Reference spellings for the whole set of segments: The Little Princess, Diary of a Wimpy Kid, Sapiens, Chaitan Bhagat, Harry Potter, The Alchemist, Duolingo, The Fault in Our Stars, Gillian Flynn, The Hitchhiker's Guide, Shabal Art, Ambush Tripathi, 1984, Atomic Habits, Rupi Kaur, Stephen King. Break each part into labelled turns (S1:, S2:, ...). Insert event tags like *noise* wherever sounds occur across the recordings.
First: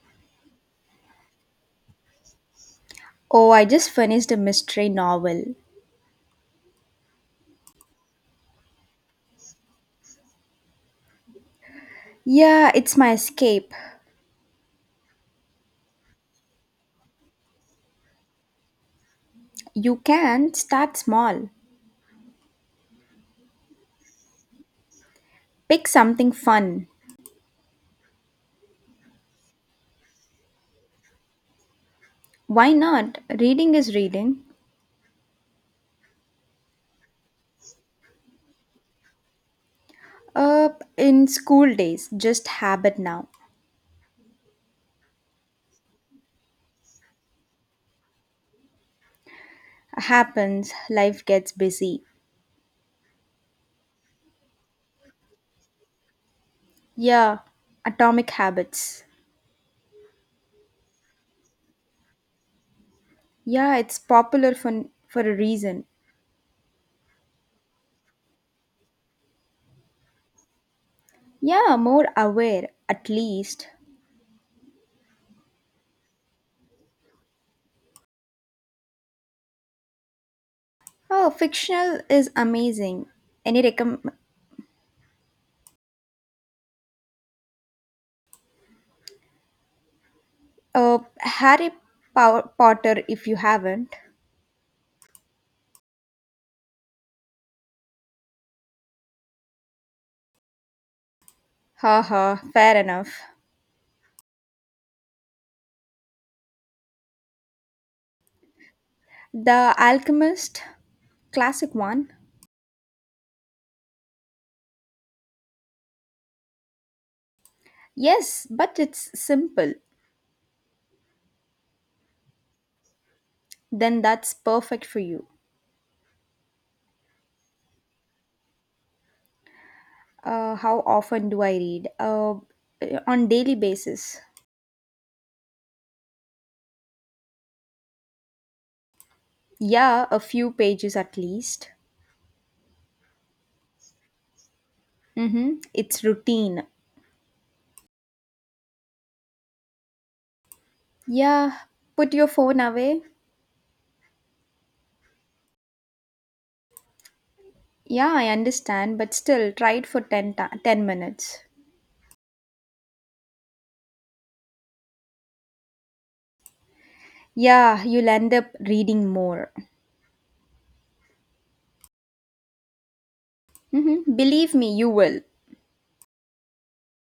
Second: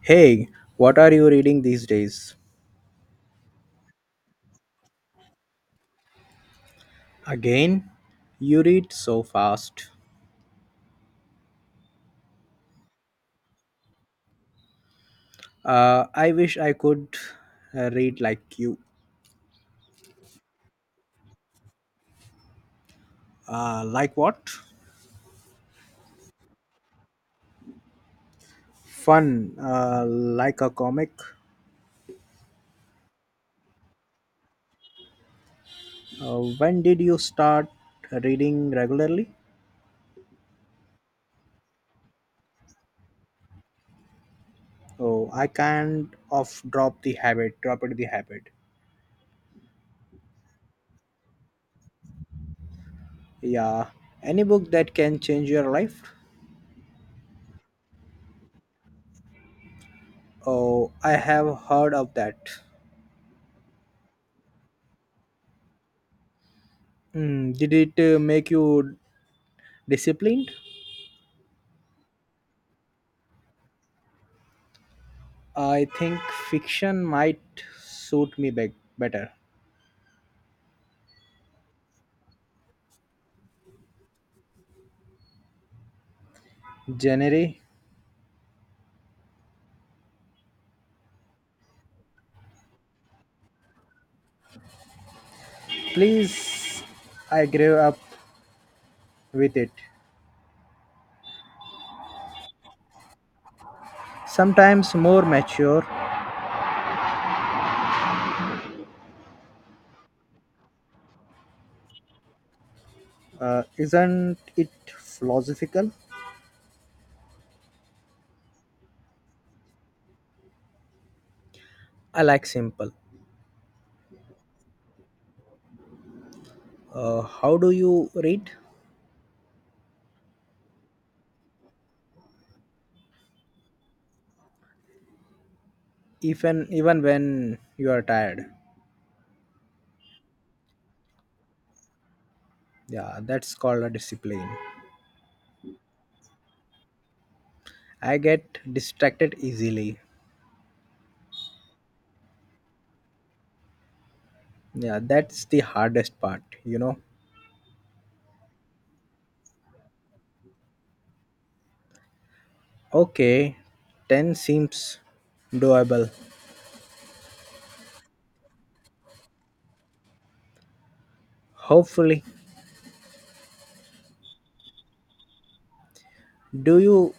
S1: Hey, what are you reading these days?
S2: Oh, I just finished a mystery novel.
S1: Again? You read so fast.
S2: Yeah, it's my escape.
S1: I wish I could read like you.
S2: You can start small.
S1: Like what?
S2: Pick something fun.
S1: Fun, like a comic.
S2: Why not? Reading is reading.
S1: When did you start reading regularly?
S2: Uh, in school days, just habit now.
S1: Oh, I can't off drop the habit, drop it the habit.
S2: Happens, life gets busy.
S1: Yeah, any book that can change your life?
S2: Yeah, Atomic Habits.
S1: Oh, I have heard of that.
S2: Yeah, it's popular for a reason.
S1: Mm, did it make you disciplined?
S2: Yeah, more aware, at least.
S1: I think fiction might suit me better.
S2: Oh, fictional is amazing. Any recommend?
S1: Genre,
S2: Harry Potter, if you haven't.
S1: please, I grew up with it.
S2: Haha, fair enough.
S1: Sometimes more mature.
S2: The Alchemist, classic one.
S1: Isn't it philosophical?
S2: Yes, but it's simple.
S1: I like simple.
S2: Then that's perfect for you.
S1: How do you read?
S2: How often do I read? On daily basis.
S1: Even when you are tired.
S2: Yeah, a few pages at least.
S1: Yeah, that's called a discipline.
S2: Mm-hmm. It's routine.
S1: I get distracted easily.
S2: Yeah, put your phone away.
S1: Yeah, that's the hardest part,
S2: Yeah, I understand, but still, try it for 10 minutes.
S1: Okay, 10 seems doable.
S2: Yeah, you'll end up reading more.
S1: Hopefully.
S2: Mhm. Believe me, you will.
S1: Do you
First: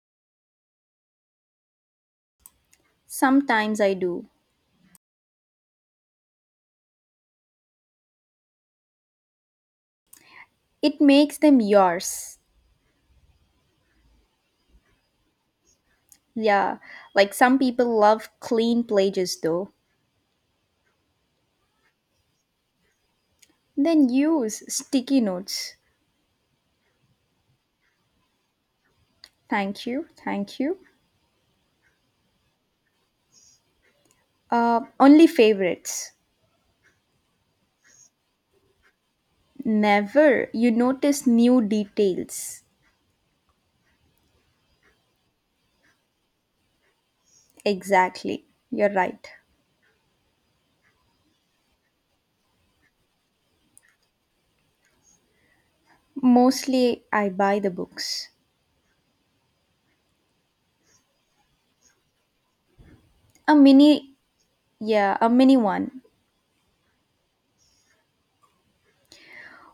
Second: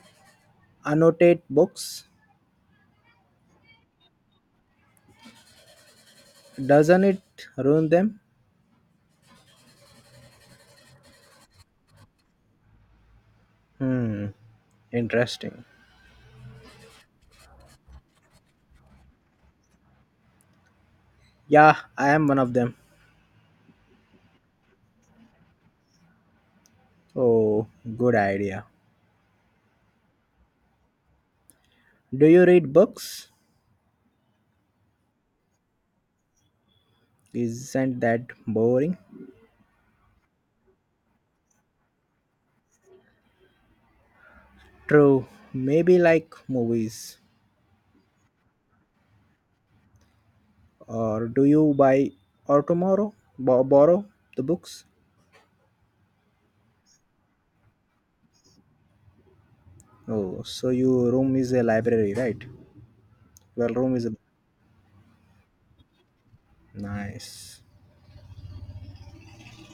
S1: annotate books?
S2: Sometimes I do.
S1: Doesn't it ruin them?
S2: It makes them yours.
S1: Hmm. Interesting.
S2: Yeah, like some people love clean pages though.
S1: Yeah, I am one of them.
S2: Then use sticky notes.
S1: Oh, good idea.
S2: Thank you, thank you.
S1: Do you read books?
S2: Only favorites.
S1: Isn't that boring?
S2: Never you notice new details.
S1: True. Maybe like movies.
S2: Exactly, you're right.
S1: Or do you buy or tomorrow borrow the books?
S2: Mostly I buy the books.
S1: Oh, so your room is a library, right?
S2: A
S1: Your room is a
S2: mini, yeah, a mini one.
S1: nice.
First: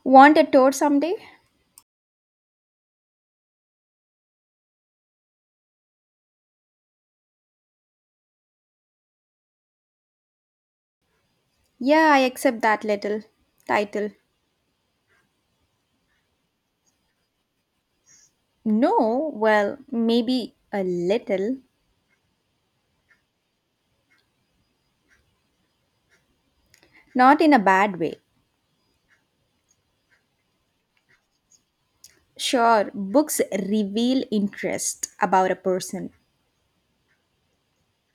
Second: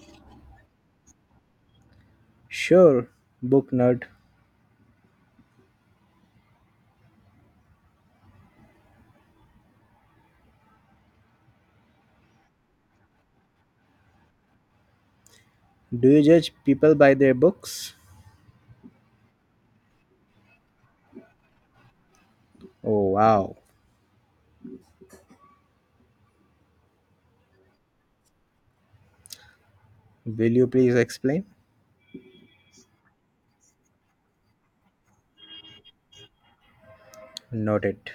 S2: Want a tour someday?
S1: Sure, book nerd.
S2: Yeah, I accept that little title.
S1: Do you judge people by their books?
S2: No, well, maybe a little.
S1: Oh, wow.
S2: Not in a bad way.
S1: Will you please explain?
S2: Sure, books reveal interest about a person.
S1: Noted.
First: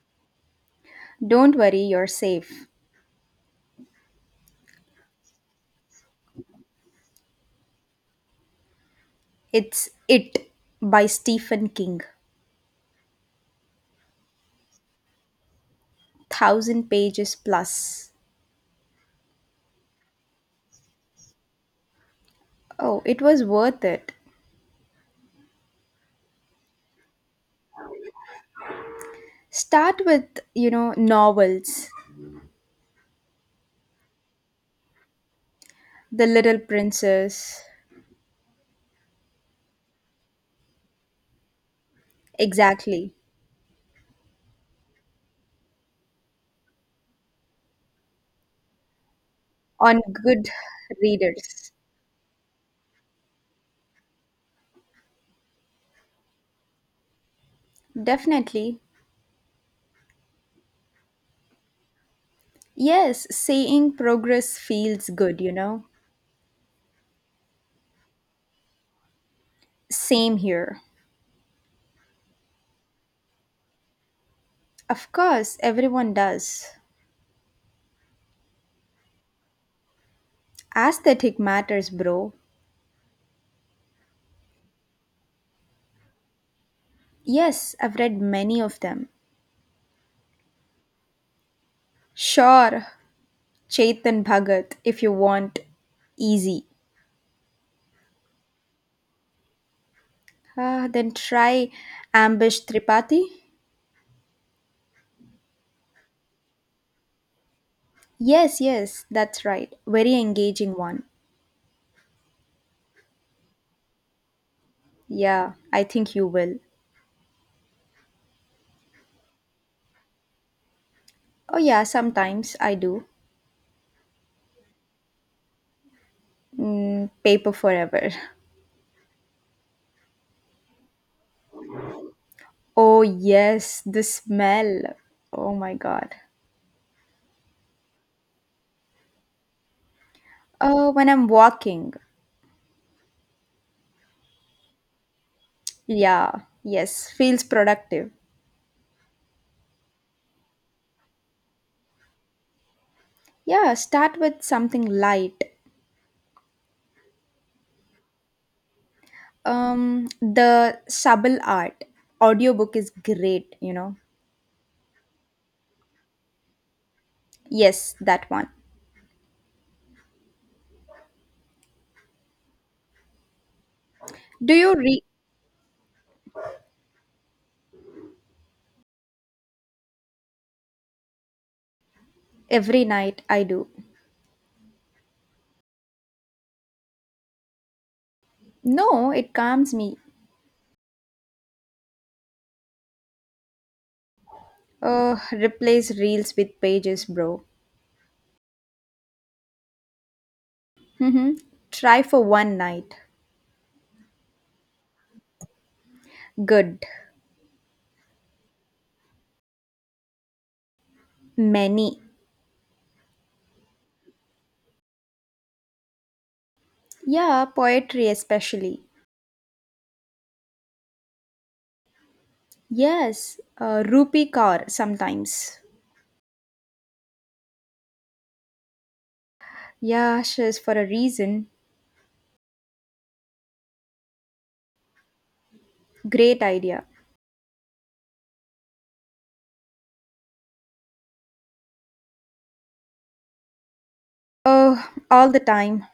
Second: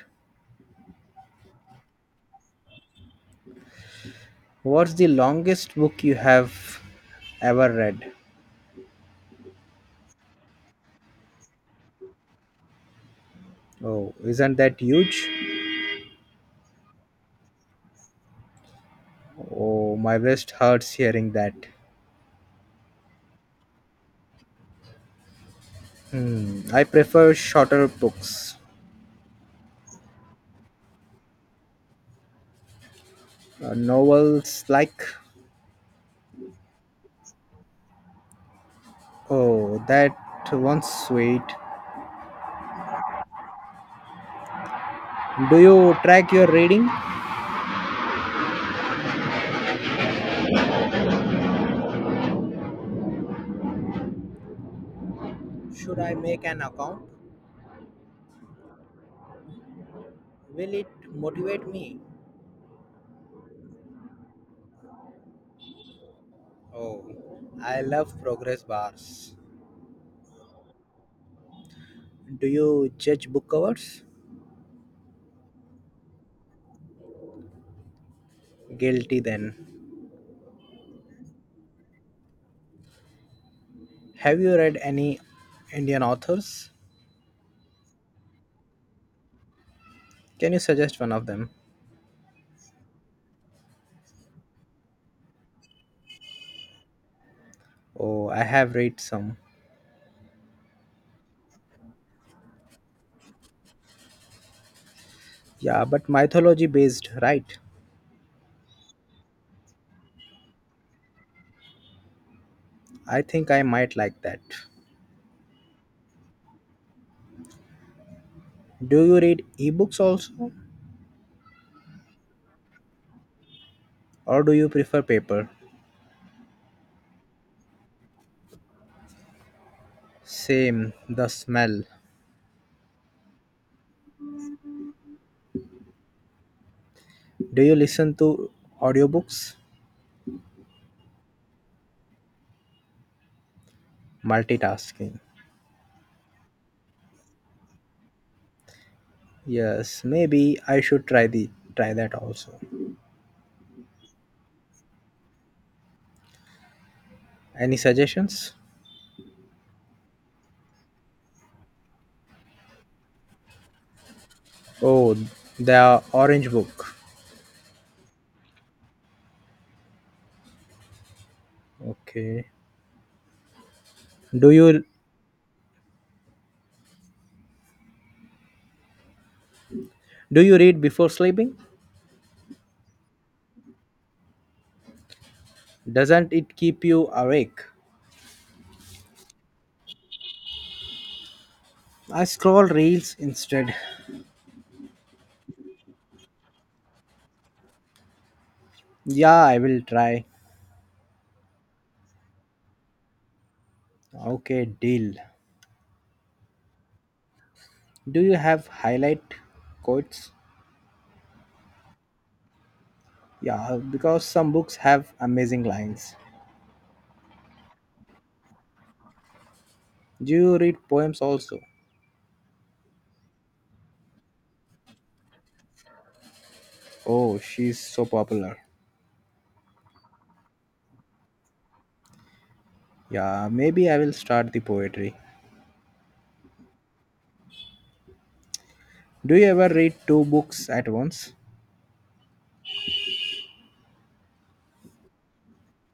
S2: Don't worry, you're safe.
S1: What's the longest book you have ever read?
S2: It's It by Stephen King.
S1: Oh, isn't that huge?
S2: Thousand pages plus.
S1: Oh, my wrist hurts hearing that.
S2: Oh, it was worth it.
S1: Hmm, I prefer shorter books.
S2: Start with novels.
S1: Novels like.
S2: The Little Princess.
S1: Oh, that one's sweet.
S2: Exactly.
S1: Do you track your reading?
S2: On good readers.
S1: Should I make an account?
S2: Definitely.
S1: Will it motivate me?
S2: Yes, seeing progress feels good.
S1: Oh, I love progress bars.
S2: Same here.
S1: Do you judge book covers?
S2: Of course, everyone does.
S1: Guilty then.
S2: Aesthetic matters, bro.
S1: Have you read any Indian authors?
S2: Yes, I've read many of them.
S1: Can you suggest one of them?
S2: Sure, Chaitan Bhagat if you want. Easy.
S1: Oh, I have read some.
S2: Ah, then try Ambush Tripathi.
S1: Yeah, but mythology based, right?
S2: Yes, yes, that's right. Very engaging one.
S1: I think I might like that.
S2: Yeah, I think you will.
S1: Do you read ebooks also?
S2: Oh, yeah, sometimes I do.
S1: Or do you prefer paper?
S2: Mm, paper forever. *laughs*
S1: Same, the smell.
S2: Oh, yes, the smell. Oh my god.
S1: Do you listen to audiobooks?
S2: Oh, when I'm walking.
S1: Multitasking.
S2: Yeah, yes, feels productive.
S1: Yes, maybe I should try the try that also.
S2: Yeah, start with something light.
S1: Any suggestions?
S2: The Shabal Art audiobook is great.
S1: Oh, the orange book.
S2: Yes, that one.
S1: Okay. Do
S2: Do you
S1: you
S2: read
S1: do you read before sleeping?
S2: every night? I do.
S1: Doesn't it keep you awake?
S2: No, it calms me.
S1: I scroll reels instead.
S2: Replace reels with pages, bro.
S1: Yeah, I will try.
S2: Mm-hmm. Try for one night.
S1: Okay, deal.
S2: Good.
S1: Do you have highlight quotes?
S2: Many.
S1: Yeah, because some books have amazing lines.
S2: Yeah, poetry especially.
S1: Do you read poems also?
S2: Yes, Rupi Kaur sometimes.
S1: Oh, she's so popular.
S2: Yeah, she's for a reason.
S1: Yeah, maybe I will start the poetry.
S2: Great idea.
S1: Do you ever read two books at once?
S2: Oh, all the time.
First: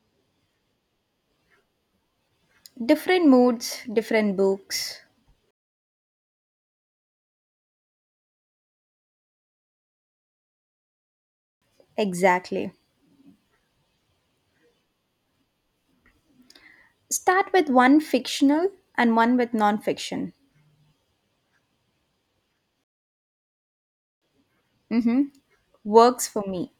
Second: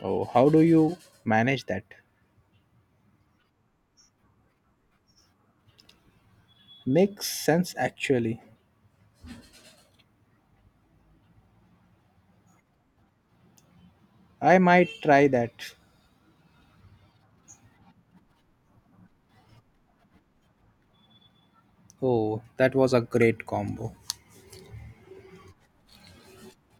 S1: Oh, how do you manage that?
S2: Different moods, different books.
S1: Makes sense actually.
S2: Exactly.
S1: I might try that.
S2: Start with one fictional and one with non-fiction.
S1: Oh, that was a great combo.
S2: Mm-hmm. Works for me.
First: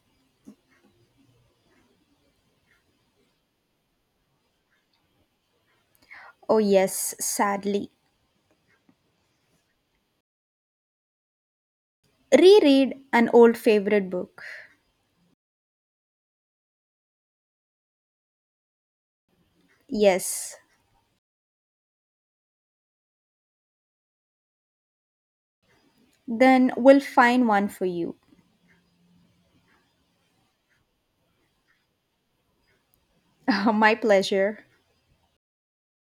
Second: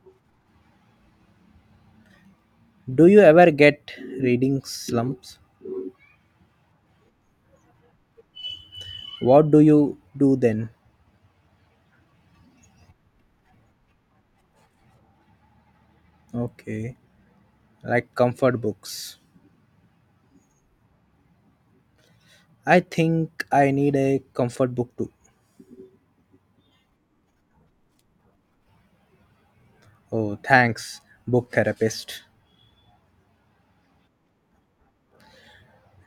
S1: Do you ever get reading slumps?
S2: Oh, yes, sadly.
S1: What do you do then?
S2: Reread an old favorite book.
S1: Okay, like comfort books.
S2: Yes.
S1: I think I need a comfort book too.
S2: Then we'll find one for you.
S1: Oh, thanks, book therapist.
S2: *laughs* My pleasure.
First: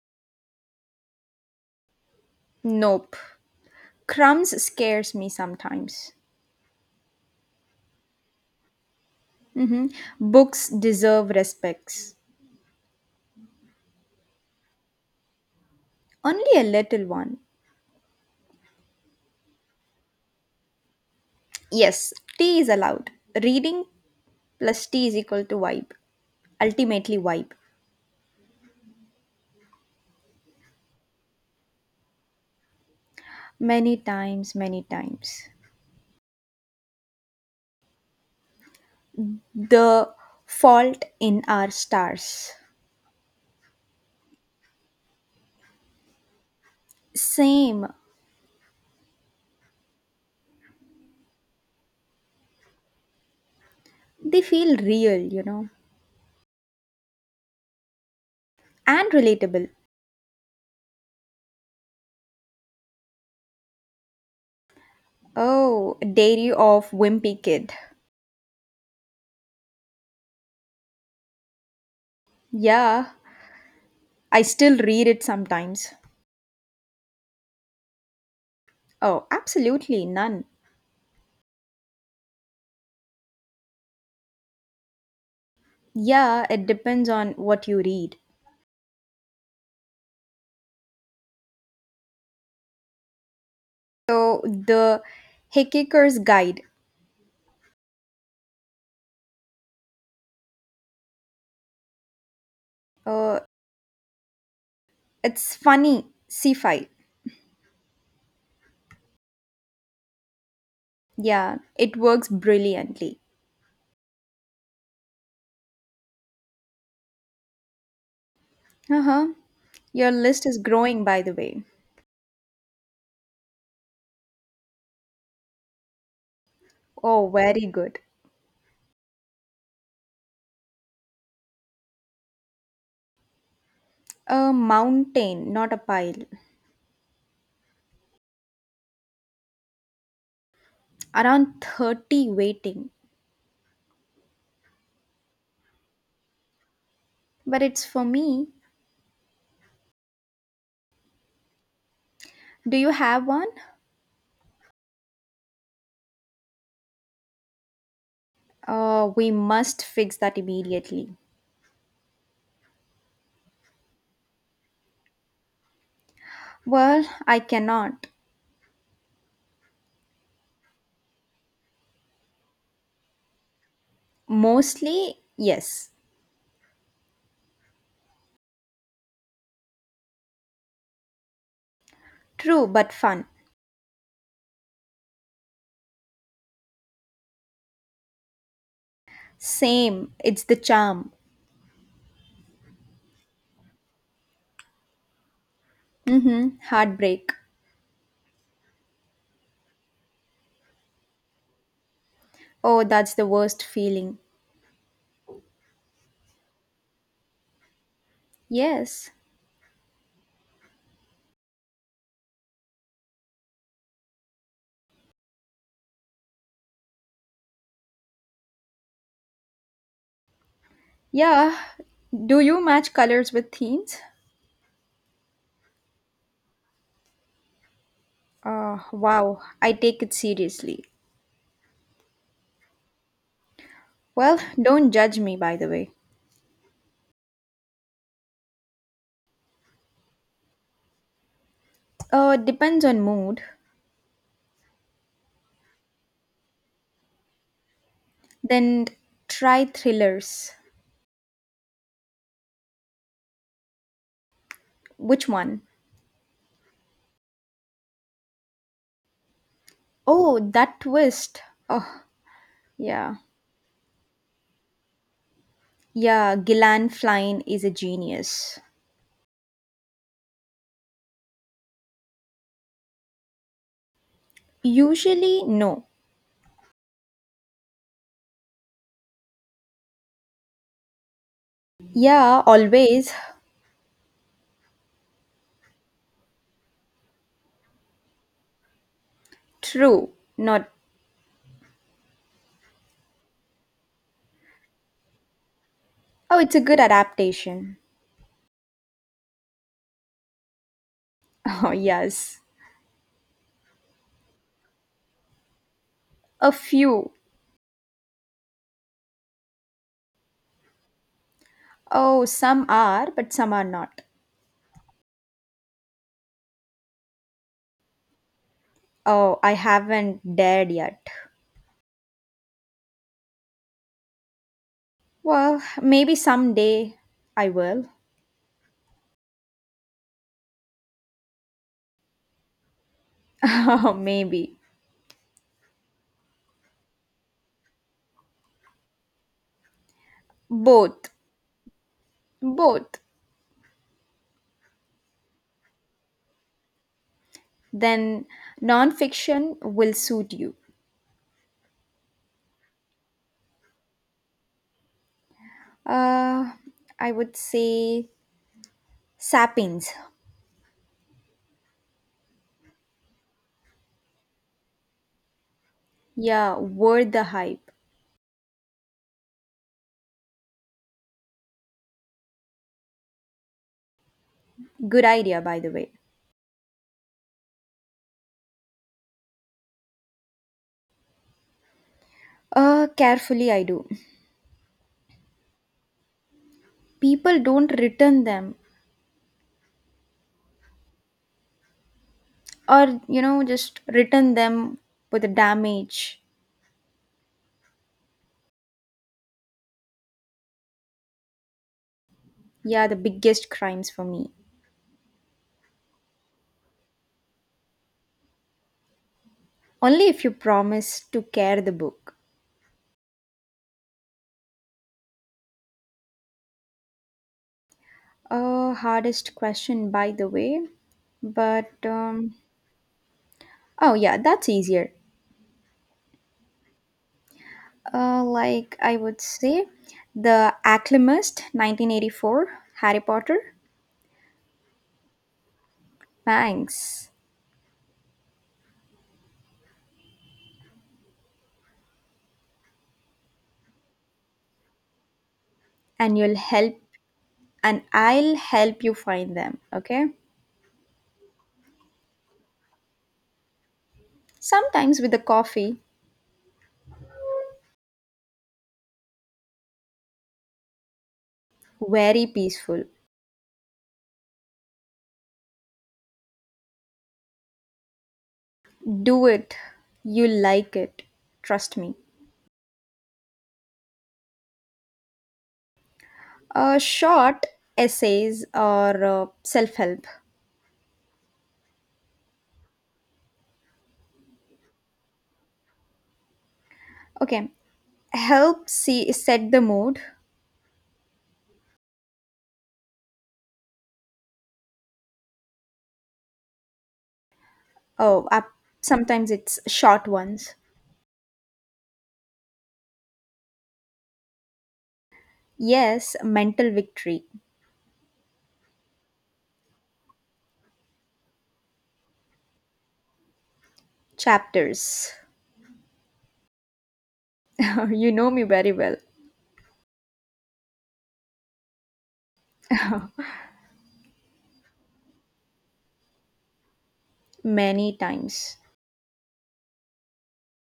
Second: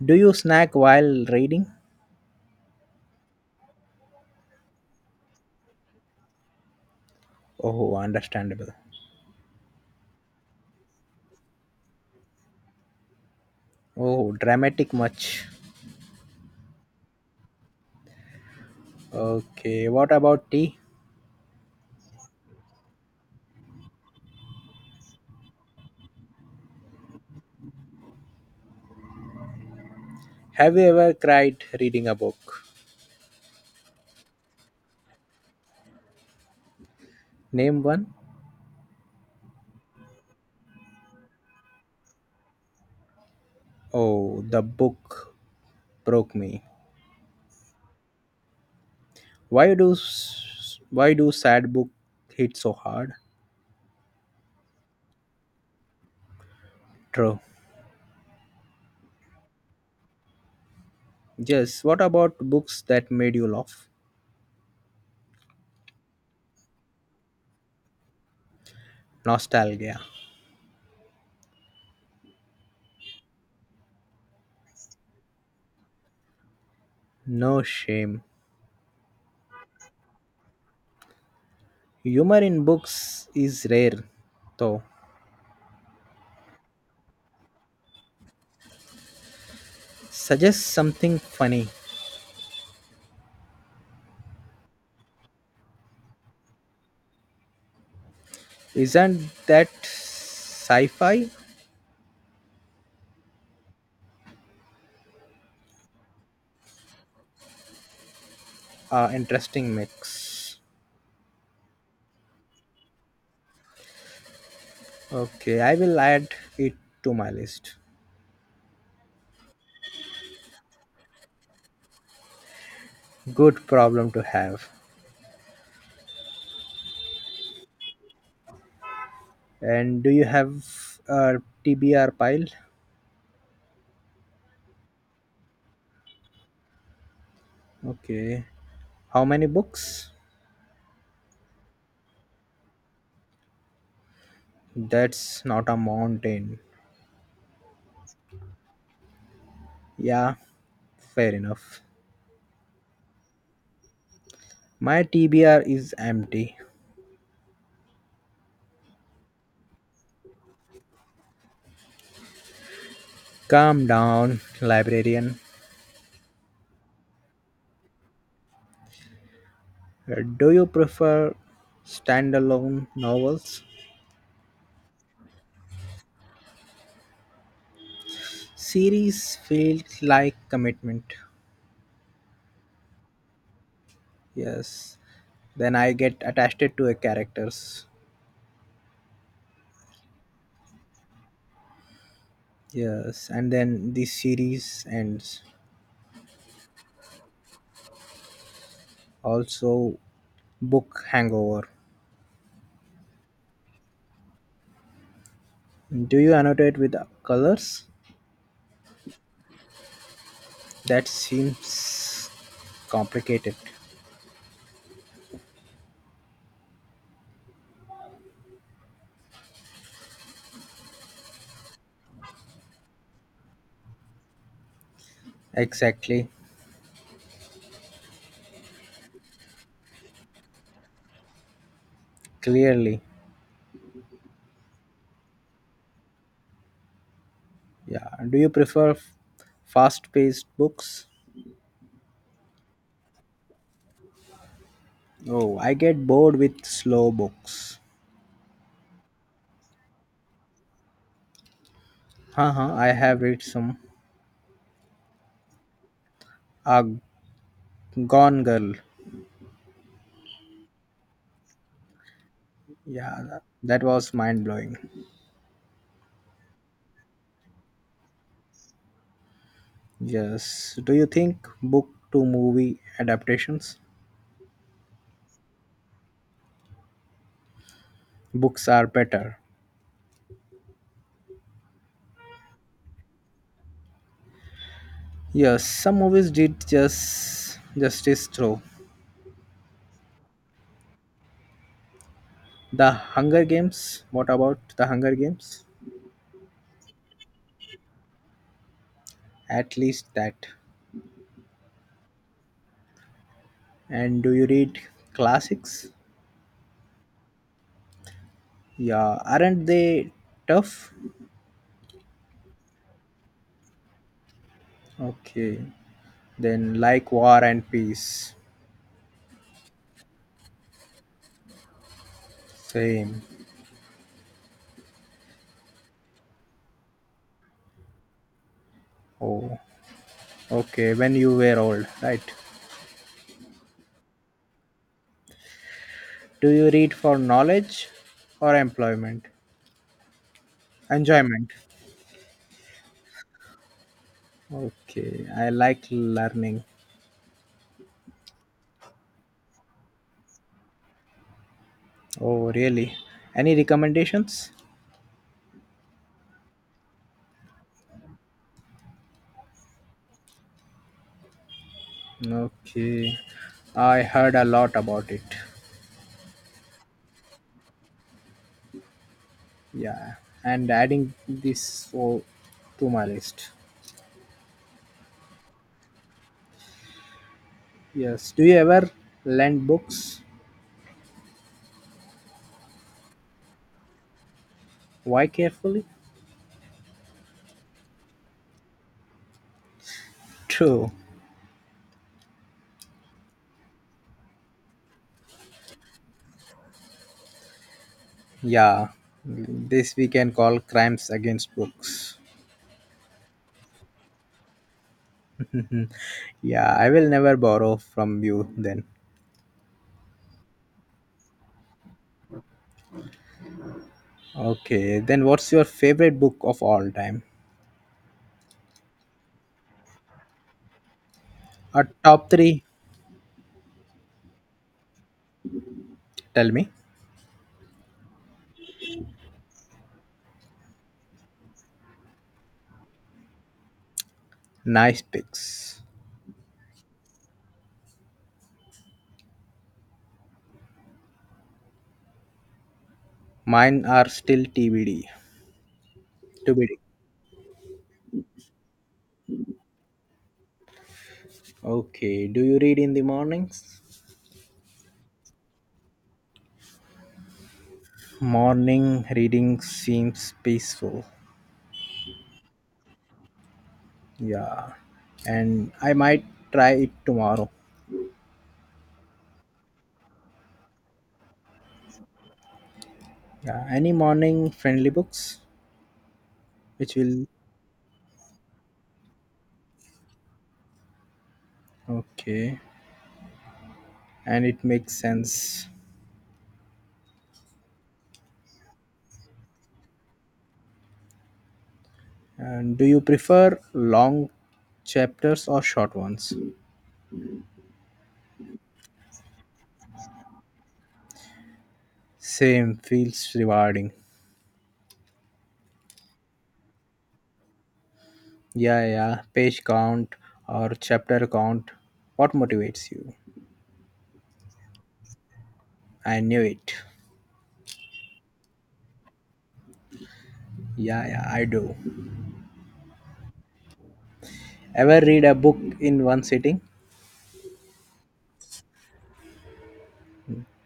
S1: Do you snack while reading?
S2: Nope. Crumbs scares me sometimes.
S1: Oh, understandable.
S2: Mm-hmm. Books deserve respects.
S1: Oh, dramatic much.
S2: Only a little one.
S1: Okay, what about tea?
S2: Yes, tea is allowed. Reading plus tea is equal to vibe. Ultimately, vibe.
S1: Have you ever cried reading a book?
S2: Many times, many times.
S1: Name one?
S2: The fault in our stars.
S1: Oh, the book broke me.
S2: Same.
S1: Why do sad book hit so hard?
S2: They feel real
S1: True.
S2: and relatable.
S1: Yes. What about books that made you laugh?
S2: Oh, Diary of Wimpy Kid.
S1: Nostalgia.
S2: Yeah, I still read it sometimes.
S1: No shame.
S2: Oh, absolutely none.
S1: Humor in books is rare, though.
S2: Yeah, it depends on what you read.
S1: Suggest something funny.
S2: So, the Hickey's Guide.
S1: Isn't that sci-fi?
S2: Uh, It's funny, sci-fi.
S1: Interesting mix.
S2: Yeah, it works brilliantly.
S1: Okay, I will add it to my list.
S2: Uh-huh. Your list is growing, by the way.
S1: Good problem to have.
S2: Oh, very good.
S1: And do you have a TBR pile?
S2: A mountain, not a pile.
S1: Okay. How many books?
S2: Around 30 waiting.
S1: That's not a mountain.
S2: But it's for me.
S1: Yeah, fair enough.
S2: Do you have one?
S1: My TBR is empty.
S2: We must fix that immediately.
S1: Calm down, librarian.
S2: Well, I cannot.
S1: Do you prefer standalone novels?
S2: Mostly, yes.
S1: Series feels like commitment.
S2: True, but fun.
S1: Yes. Then I get attached to a characters.
S2: Same. It's the charm.
S1: Yes, and then the series ends.
S2: Mm-hmm. Heartbreak.
S1: Also, book hangover.
S2: Oh, that's the worst feeling.
S1: Do you annotate with colors?
S2: Yes.
S1: That seems complicated.
S2: Yeah. Do you match colors with themes?
S1: Exactly.
S2: Wow, I take it seriously.
S1: Clearly.
S2: Well, don't judge me, by the way.
S1: Yeah. Do you prefer fast paced books?
S2: Depends on mood.
S1: Oh, I get bored with slow books.
S2: Then try thrillers.
S1: Haha, I have read some.
S2: Which one?
S1: Ah, Gone Girl.
S2: Oh, that twist. Oh, yeah.
S1: Yeah, that was mind blowing.
S2: Yeah, Gillan Flynn is a genius.
S1: Yes. Do you think book to movie adaptations?
S2: Usually, no.
S1: Books are better.
S2: Yeah, always.
S1: Yes, some movies did just justice through.
S2: True. Not.
S1: The Hunger Games. What about the Hunger Games?
S2: Oh, it's a good adaptation.
S1: At least that.
S2: *laughs* Oh, yes.
S1: And do you read classics?
S2: A few.
S1: Yeah, aren't they tough?
S2: Oh, some are, but some are not.
S1: Okay, then like War and Peace.
S2: Oh, I haven't dared yet.
S1: Same.
S2: Well, maybe someday I will.
S1: Oh, okay, when you were old, right?
S2: *laughs* Maybe.
S1: Do you read for knowledge or employment?
S2: Both.
S1: Enjoyment.
S2: Both.
S1: Okay, I like learning.
S2: Then nonfiction will suit you.
S1: Oh, really? Any recommendations?
S2: Uh, I would say Sapiens.
S1: Okay, I heard a lot about it.
S2: Yeah, worth the hype.
S1: Yeah, and adding this so to my list.
S2: Good idea, by the way.
S1: Yes, do you ever lend books?
S2: Carefully, I do.
S1: Why carefully?
S2: People don't return them,
S1: True.
S2: or just return them with the damage.
S1: Yeah, this we can call crimes against books.
S2: Yeah, the biggest crimes for me.
S1: Mhm. Yeah, I will never borrow from you then.
S2: Only if you promise to care the book.
S1: Okay, then what's your favorite book of all time?
S2: Hardest question, by the way. But
S1: A top three.
S2: oh yeah, that's easier.
S1: Tell me.
S2: Like I would say, the Acclimist, 1984, Harry Potter.
S1: Nice picks.
S2: Thanks,
S1: Mine are still TBD.
S2: and you'll help,
S1: TBD.
S2: and I'll help you find them. Okay.
S1: Okay, do you read in the mornings?
S2: Sometimes with a coffee,
S1: Morning reading seems peaceful.
S2: very peaceful.
S1: Yeah, and I might try it tomorrow.
S2: Do it. You like it. Trust me.
S1: Yeah, any morning friendly books? Which will.
S2: Short essays or self help.
S1: Okay, and it makes sense.
S2: Okay, help see set the mood.
S1: And do you prefer long chapters or short ones?
S2: Oh, up. Sometimes it's short ones.
S1: Same, feels rewarding.
S2: Yes, mental victory
S1: Yeah, yeah, page count or chapter count, what motivates you?
S2: chapters.
S1: I knew it.
S2: *laughs* You know me very well.
S1: Yeah, yeah, I do.
S2: *laughs*
S1: Ever read a book in one sitting?
S2: Many times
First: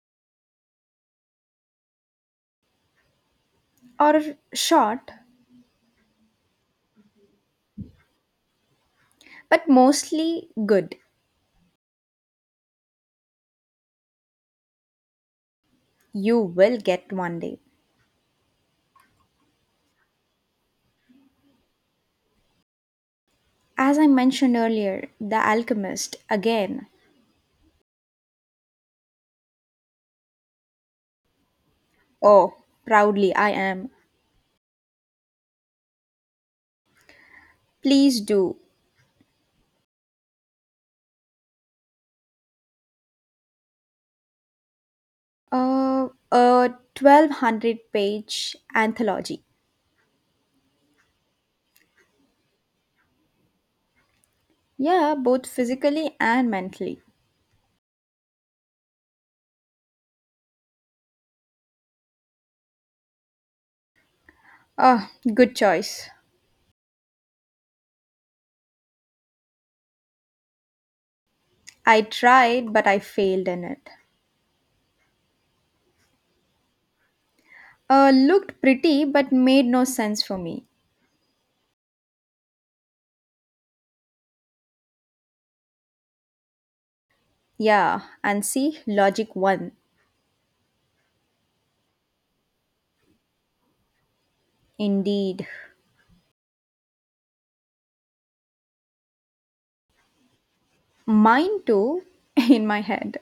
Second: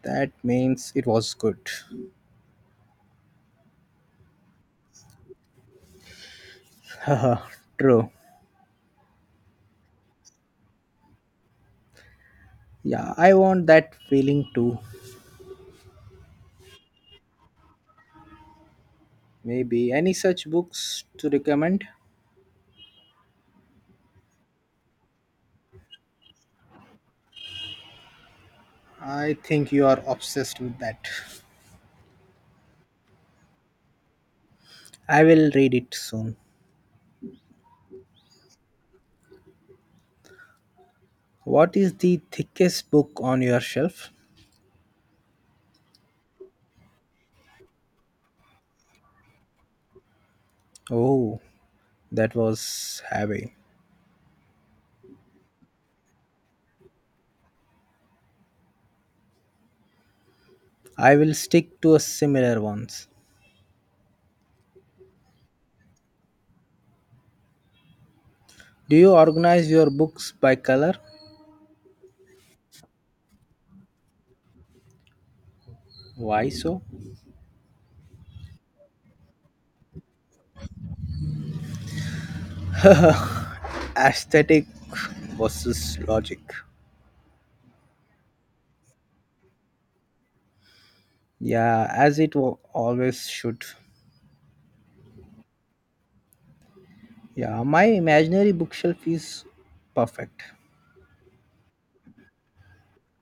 S1: That means it was good.
S2: or short,
S1: *laughs* Haha, true.
S2: but mostly good.
S1: Yeah, I want that feeling too.
S2: You will get one day.
S1: Maybe any such books to recommend?
S2: As I mentioned earlier, The Alchemist again.
S1: I think you are obsessed with that.
S2: Oh, proudly I am.
S1: I will read it soon.
S2: Please do.
S1: What is the thickest book on your shelf?
S2: A 1200 page anthology.
S1: Oh, that was heavy.
S2: Yeah, both physically and mentally.
S1: I will stick to a similar ones.
S2: Ah, good choice.
S1: Do you organize your books by color?
S2: I tried, but I failed in it.
S1: Why so?
S2: Looked pretty, but made no sense for me.
S1: Aesthetic versus logic.
S2: Yeah, and see, logic one.
S1: Yeah, as it always should.
S2: Indeed.
S1: Yeah, my imaginary bookshelf is perfect.
S2: Mine too, *laughs* in my head.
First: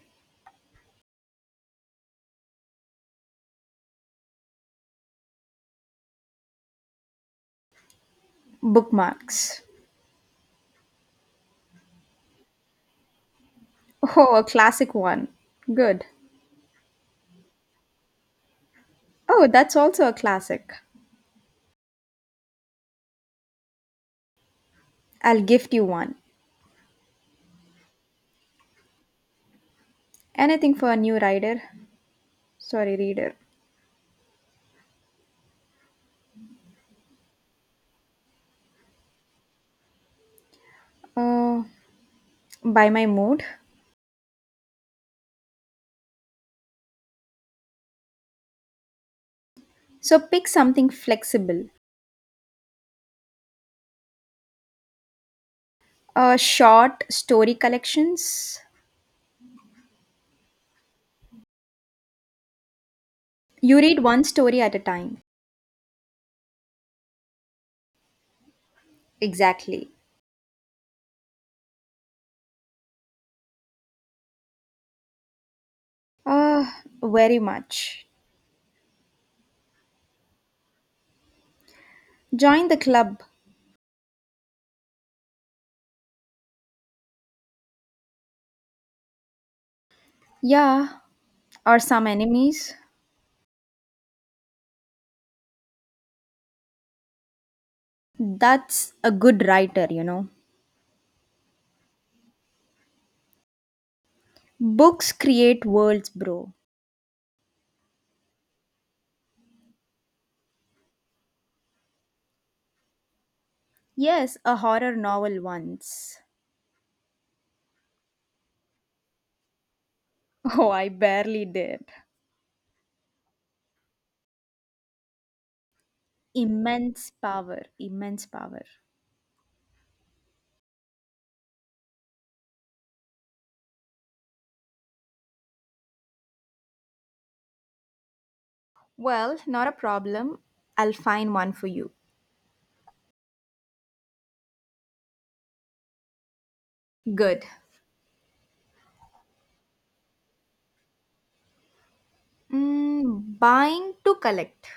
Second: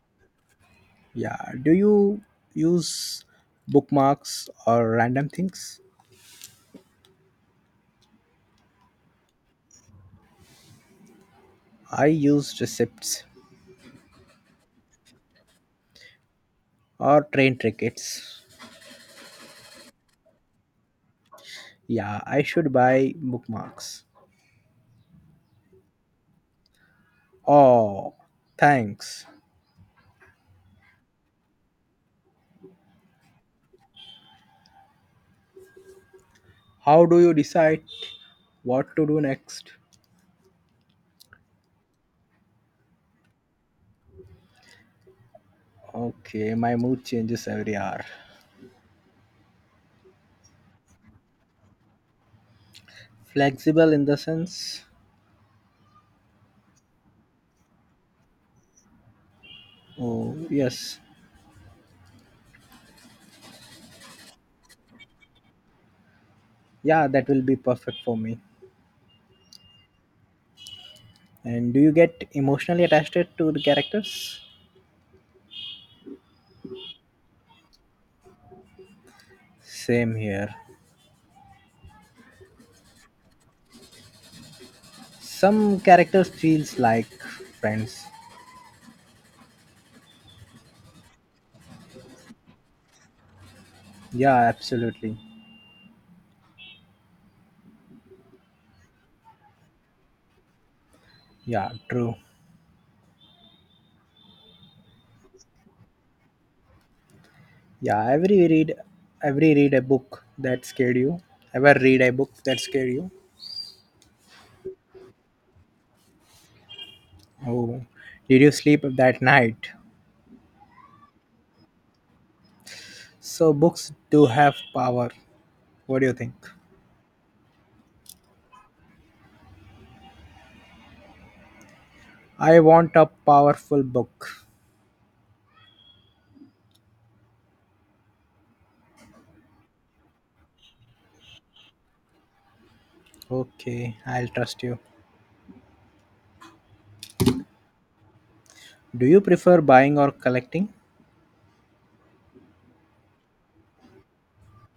S1: Yeah, do you use bookmarks or random things?
S2: Bookmarks.
S1: I use receipts
S2: Oh, a classic one. Good.
S1: or train tickets.
S2: Oh, that's also a classic.
S1: Yeah, I should buy bookmarks.
S2: I'll gift you one.
S1: Oh, thanks.
S2: Anything for a new rider? Sorry, reader.
S1: How do you decide what to do next?
S2: Uh, by my mood.
S1: Okay, my mood changes every hour.
S2: So pick something flexible.
S1: Flexible in the sense?
S2: Short story collections.
S1: Oh, yes.
S2: You read one story at a time.
S1: Yeah, that will be perfect for me.
S2: Exactly.
S1: And do you get emotionally attached to the characters?
S2: Uh, Very much.
S1: Same here.
S2: Join the club.
S1: Some characters feels like friends.
S2: Yeah, or some enemies.
S1: Yeah, absolutely.
S2: That's a good writer.
S1: Yeah, true.
S2: Books create worlds, bro.
S1: Yeah, every read every read a book that scared you? Ever read a book that scared you?
S2: Yes, a horror novel once.
S1: Oh, did you sleep that night?
S2: *laughs* Oh, I barely did.
S1: So books do have power. What do you think?
S2: Immense power, immense power.
S1: I want a powerful book.
S2: Well, not a problem. I'll find one for you.
S1: Okay, I'll trust you.
S2: Good.
S1: Do you prefer buying or collecting?
S2: Mm, buying to collect.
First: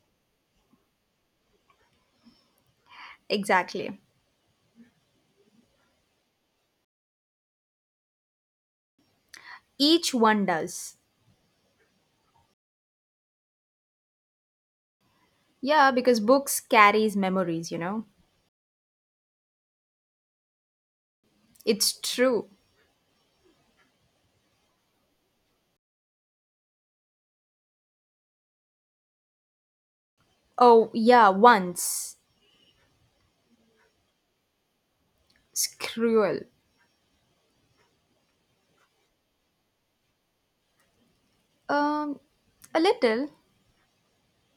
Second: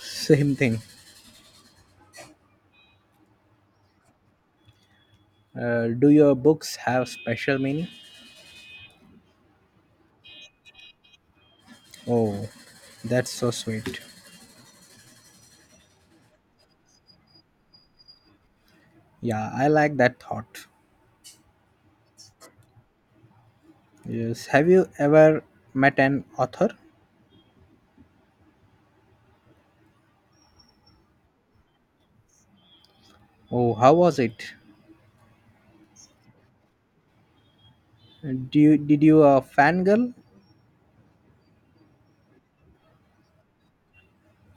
S1: *laughs* Same thing.
S2: Exactly.
S1: Do your books have special meaning?
S2: Each one does.
S1: Oh, that's so sweet.
S2: Yeah, because books carries memories.
S1: Yeah, I like that thought.
S2: It's true.
S1: Yes. Have you ever met an author?
S2: Oh, yeah, once.
S1: Oh, how was it?
S2: It's cruel.
S1: Do you did you a fangirl?
S2: Um, a little.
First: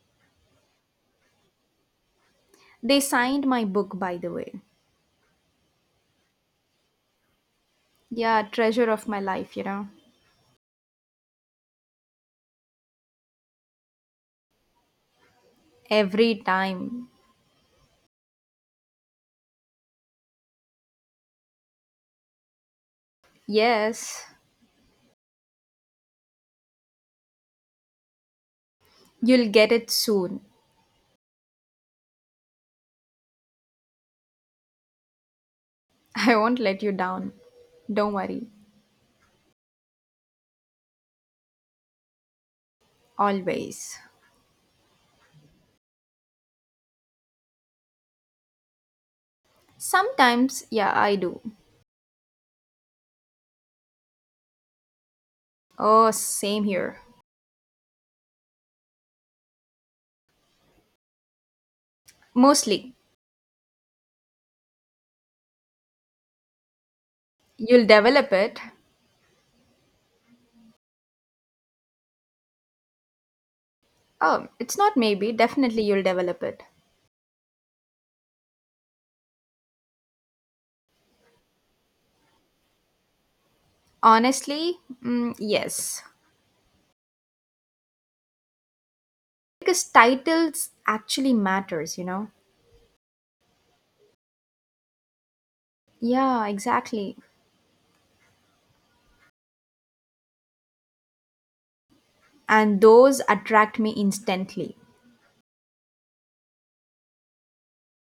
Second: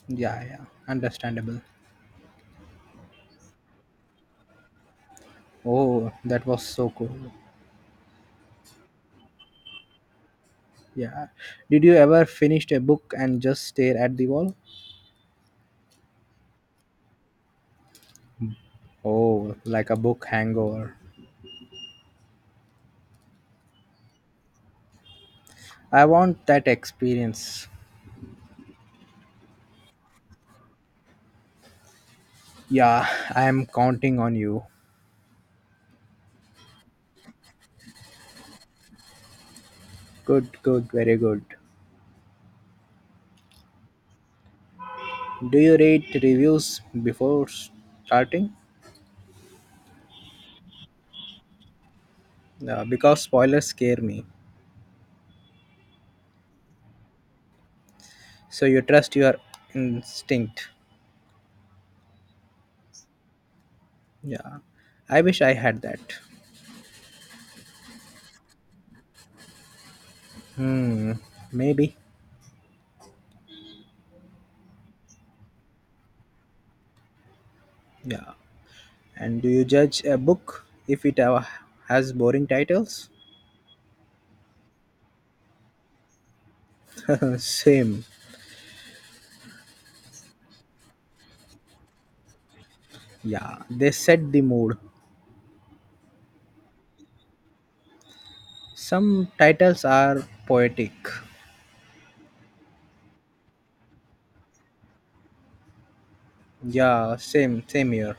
S1: Yeah, yeah, understandable.
S2: They signed my book, by the way.
S1: Oh, that was so cool.
S2: Yeah, treasure of my life.
S1: Yeah. Did you ever finish a book and just stare at the wall?
S2: Every time.
S1: Oh, like a book hangover.
S2: Yes,
S1: I want that experience.
S2: you'll get it soon.
S1: Yeah, *laughs* I am counting on you.
S2: *laughs* I won't let you down. Don't worry.
S1: Good, good, very good.
S2: Always.
S1: Do you read reviews before starting?
S2: Sometimes, yeah, I do.
S1: Because spoilers scare me.
S2: Oh, same here.
S1: So you trust your instinct.
S2: Mostly.
S1: Yeah. I wish I had that.
S2: You'll develop it.
S1: Hmm. Maybe.
S2: Oh, it's not maybe, definitely you'll develop it.
S1: Yeah. And do you judge a book if it has boring titles?
S2: Honestly, mm, yes.
S1: *laughs* Same.
S2: Because titles actually matters.
S1: Yeah. They set the mood.
S2: Yeah, exactly.
S1: Some titles are poetic.
S2: And those attract me instantly.
S1: Yeah. Same. Same here.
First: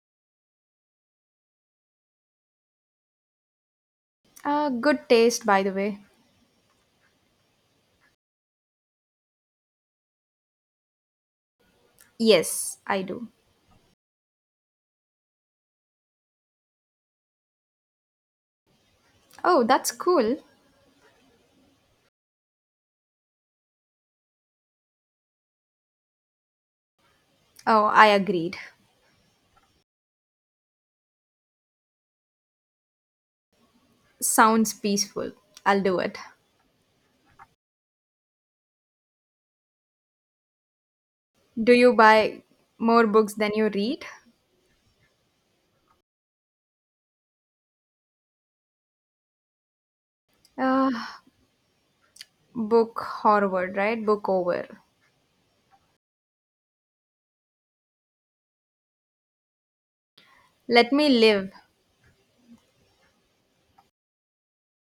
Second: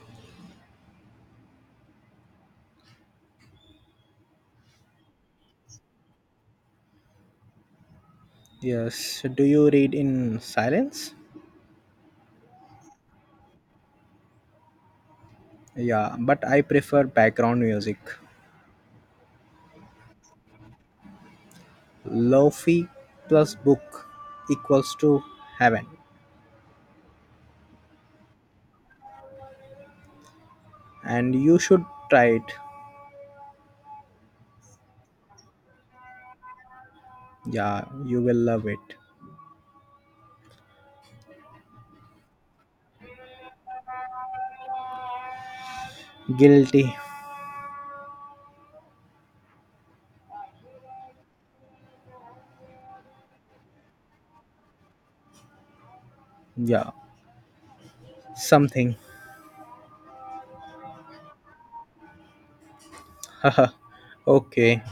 S2: Good taste, by the way.
S1: Yes. Do you read in silence?
S2: Yes, I do.
S1: Yeah, but I prefer background music.
S2: Oh, that's cool.
S1: Lofi plus book equals to heaven.
S2: Oh, I agreed.
S1: And you should try it.
S2: Sounds peaceful. I'll do it.
S1: Yeah, you will love it.
S2: Do you buy more books than you read?
S1: Guilty.
S2: Uh, Book forward, right? Book over.
S1: Yeah, something.
S2: Let me live.
S1: *laughs* Okay.